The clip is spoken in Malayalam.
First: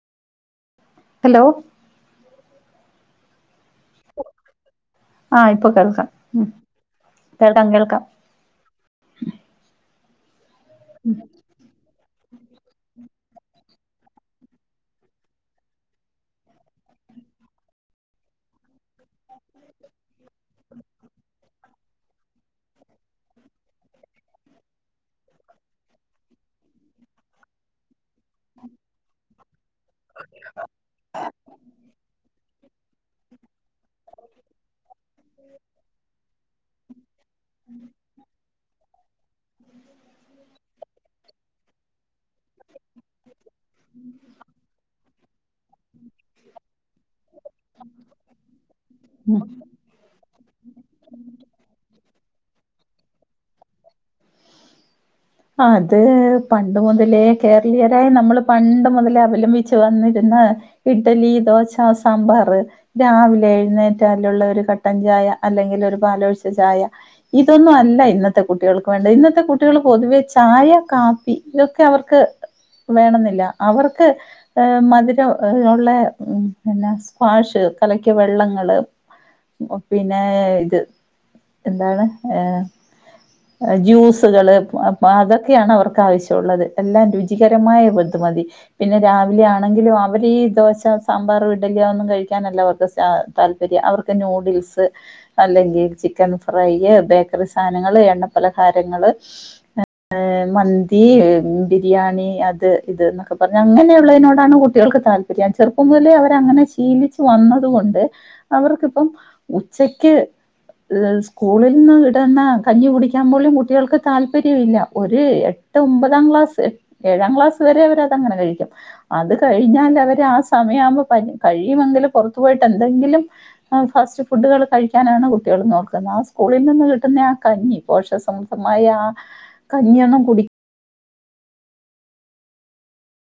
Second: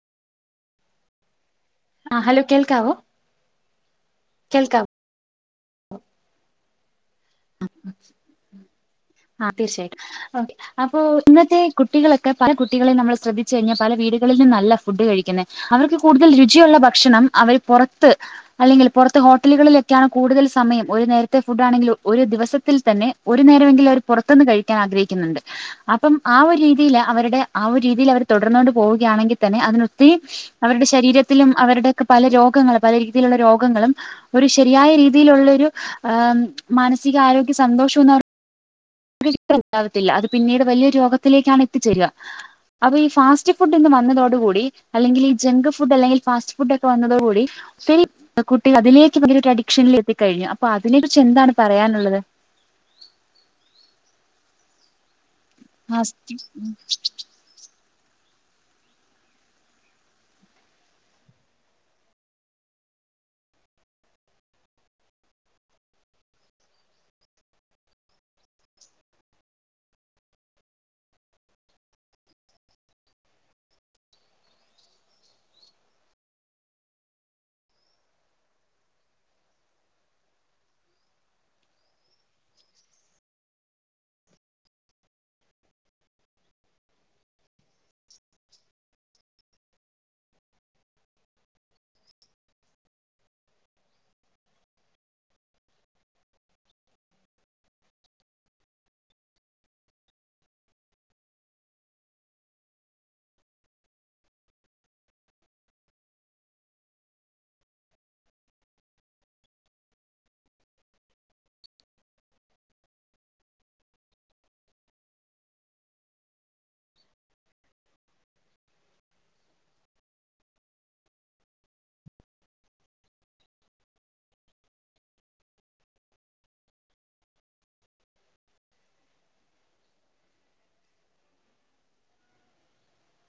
ഹലോ ആഹ് ഹലോ കേൾക്കാവോ കേൾക്കാം ആഹ് ഇപ്പൊ കേൾക്കാം ഉം കേൾക്കാം കേൾക്കാം അത് ശെരി ഓക്കേ അപ്പൊ ഇന്നത്തെ കുട്ടികളൊക്കെ പല കുട്ടികളെയും നമ്മള് ശ്രദ്ധിച്ച് കഴിഞ്ഞാ പല വീട്കളിൽ നിന്നല്ല ഫുഡ്കഴിക്കുന്നേ അവർക്ക് കൂടുതല് രുചിയൊള്ള ബക്ഷണം അവര് പൊറത്ത് അല്ലെങ്കി പൊറത്തെ ഹോട്ടലുകളിലൊക്കെ ആണ് കൂടുതല് സമയം ഒര് നേരത്തെ ഫുഡ് ആണെങ്കിലും ഒര് ദിവസത്തിൽ തന്നെ ഒര് നേരം എങ്കിലും അവര് പൊറത്ത്ന്ന്‌ കഴി ക്കാൻ ആഗ്രഹിക്ക്ന്നൊണ്ട് അപ്പം ആഹ് ഒര് രീതിയില് അവരു ടെ ആഹ് ഒര് രീതില് അവര് തൊടർന്നോണ്ട് പോവുകയാണെങ്കി തന്നെ അതിന് ഒത്തിരി അവരുടെ ശ രീരത്തിലും അവര്ടെക്കെ പല രോഗങ്ങളും പല രീതിയിലൊള്ള രോഗങ്ങളും ഒര് ശെരിയായ രീതിയില് ഒള്ളൊരു ആഹ് മാനസിക ആരോഗ്യ സന്തോഷം എന്ന് ന [inaudible] ഒണ്ടാവല്ല അത് പിന്നീട് വല്ല്യൊര് രോഗത്തിലേക്കാണ് എത്തിച്ചേരാ അത് ഈ ഫാസ്റ്റ് ഫുഡ് ഇന്ന് വന്നതോട് കൂടി അല്ലെങ്കി ഈ ജെങ്ക് ഫുഡ് അല്ലെങ്കി ഫാസ്റ്റ് ഫുഡ് ഒക്കെ വന്നോതോട് കൂടി [unintelligible] കുട്ടി അതിലേക്ക് ഉം വലിയഒര് അഡിക്ഷനിൽ എത്തി കഴിഞ്ഞ് അപ്പൊ അതിനെ കുറിച്ച് എന്താണ് പറയാനുള്ളത് അത് ഫാസ്റ്റ് പണ്ട് മുതലേ കേരളീയരായ നമ്മള് പണ്ട് മൊതലേ അവലംമ്പിച്ച് വന്നിര്ന്ന ഇഡ്ഡലി ദോശാ സാമ്പാറ് രാവിലെ എഴ്ന്നേറ്റാല് ഉള്ള ഒര് കട്ടൻ ചായ അല്ലെങ്കിൽ ഒര് പാലൊ ഴിച്ച ചായ ഇതൊന്നും അല്ല ഇന്നത്തെ കുട്ടികൾക്ക് വേണ്ടത് ഇന്നത്തെ കുട്ടികള് പൊതുവേ ചായ, കാപ്പി ഇതൊക്കെ അവർക്ക് വേണന്നില്ല അവർക്ക് യെ മധുരൊള്ള പിന്നെ സ്ക്വാഷ് കലക്കിയാ വെള്ളങ്ങള് പിന്നെ ഇത് എന്താണ് യെ ജ്യൂസുകള് അപ്പേ അതൊക്കെയാണ് അവർക്ക് ആവിശ്യേള്ളത് എല്ലാം രുചികരമായ ഇത് മതി പിന്നെ രാവിലെ ആണെങ്കിലും അവര് ഈ ദോശ, സാമ്പാറും ഇഡലിയാ ഒന്നു കയിക്കാനല്ല അവർക്ക് [unintelligible] താല്പര്യം അവർക്ക് ന്യൂഡിൽസ് അല്ലങ്കി ചിക്കൻ ഫ്രൈ, ബേക്കറി സാനങ്ങള് എണ്ണാ പലഹാരങ്ങള് മന്തി, ബിരിയാണി അത് ഇത് എന്നൊക്കെ പറഞ്ഞ് അങ്ങനെയുള്ളാ അതിനോടാണ് കുട്ടികൾ ക്ക് താല് ചെറുപ്പം മൊതലേ അവര് അങ്ങനെ ശീലിച്ച് വന്നതൊണ്ട് അവർക്ക് ഇപ്പം ഉച്ചക്ക് സ്കൂളിന്ന് കിട്ടുന്ന കഞ്ഞി കുടി ക്ക്യാൻ പോലും കുട്ടിൾക്ക് താല്പര്യം ഇല്ലാ ഒര് എട്ട്, ഒമ്പതാം ക്ലാസ് ഏഴാം ക്ലാസ് വെരെ അവര് അത് അങ്ങനെ കയിക്കും അത് കഴിഞ്ഞാല് അവര് ആഹ് സമയം ആവ്മ്പോ പ കയിയുമെങ്കിലും പൊറത്ത് പോയിട്ട് എന്തേങ്കിലും ഫാസ്റ്റ് ഫുഡ്കള് കയിക്കാനാണോ കുട്ടികള് നോക്ക്ന്നാത് ആഹ് സ്കൂളി നിന്ന് കിട്ട്ന്നാ ആഹ് കഞ്ഞി പോക്ഷസമൃദ്ധമായ ആഹ് കഞ്ഞി യൊ ന്നും കുടി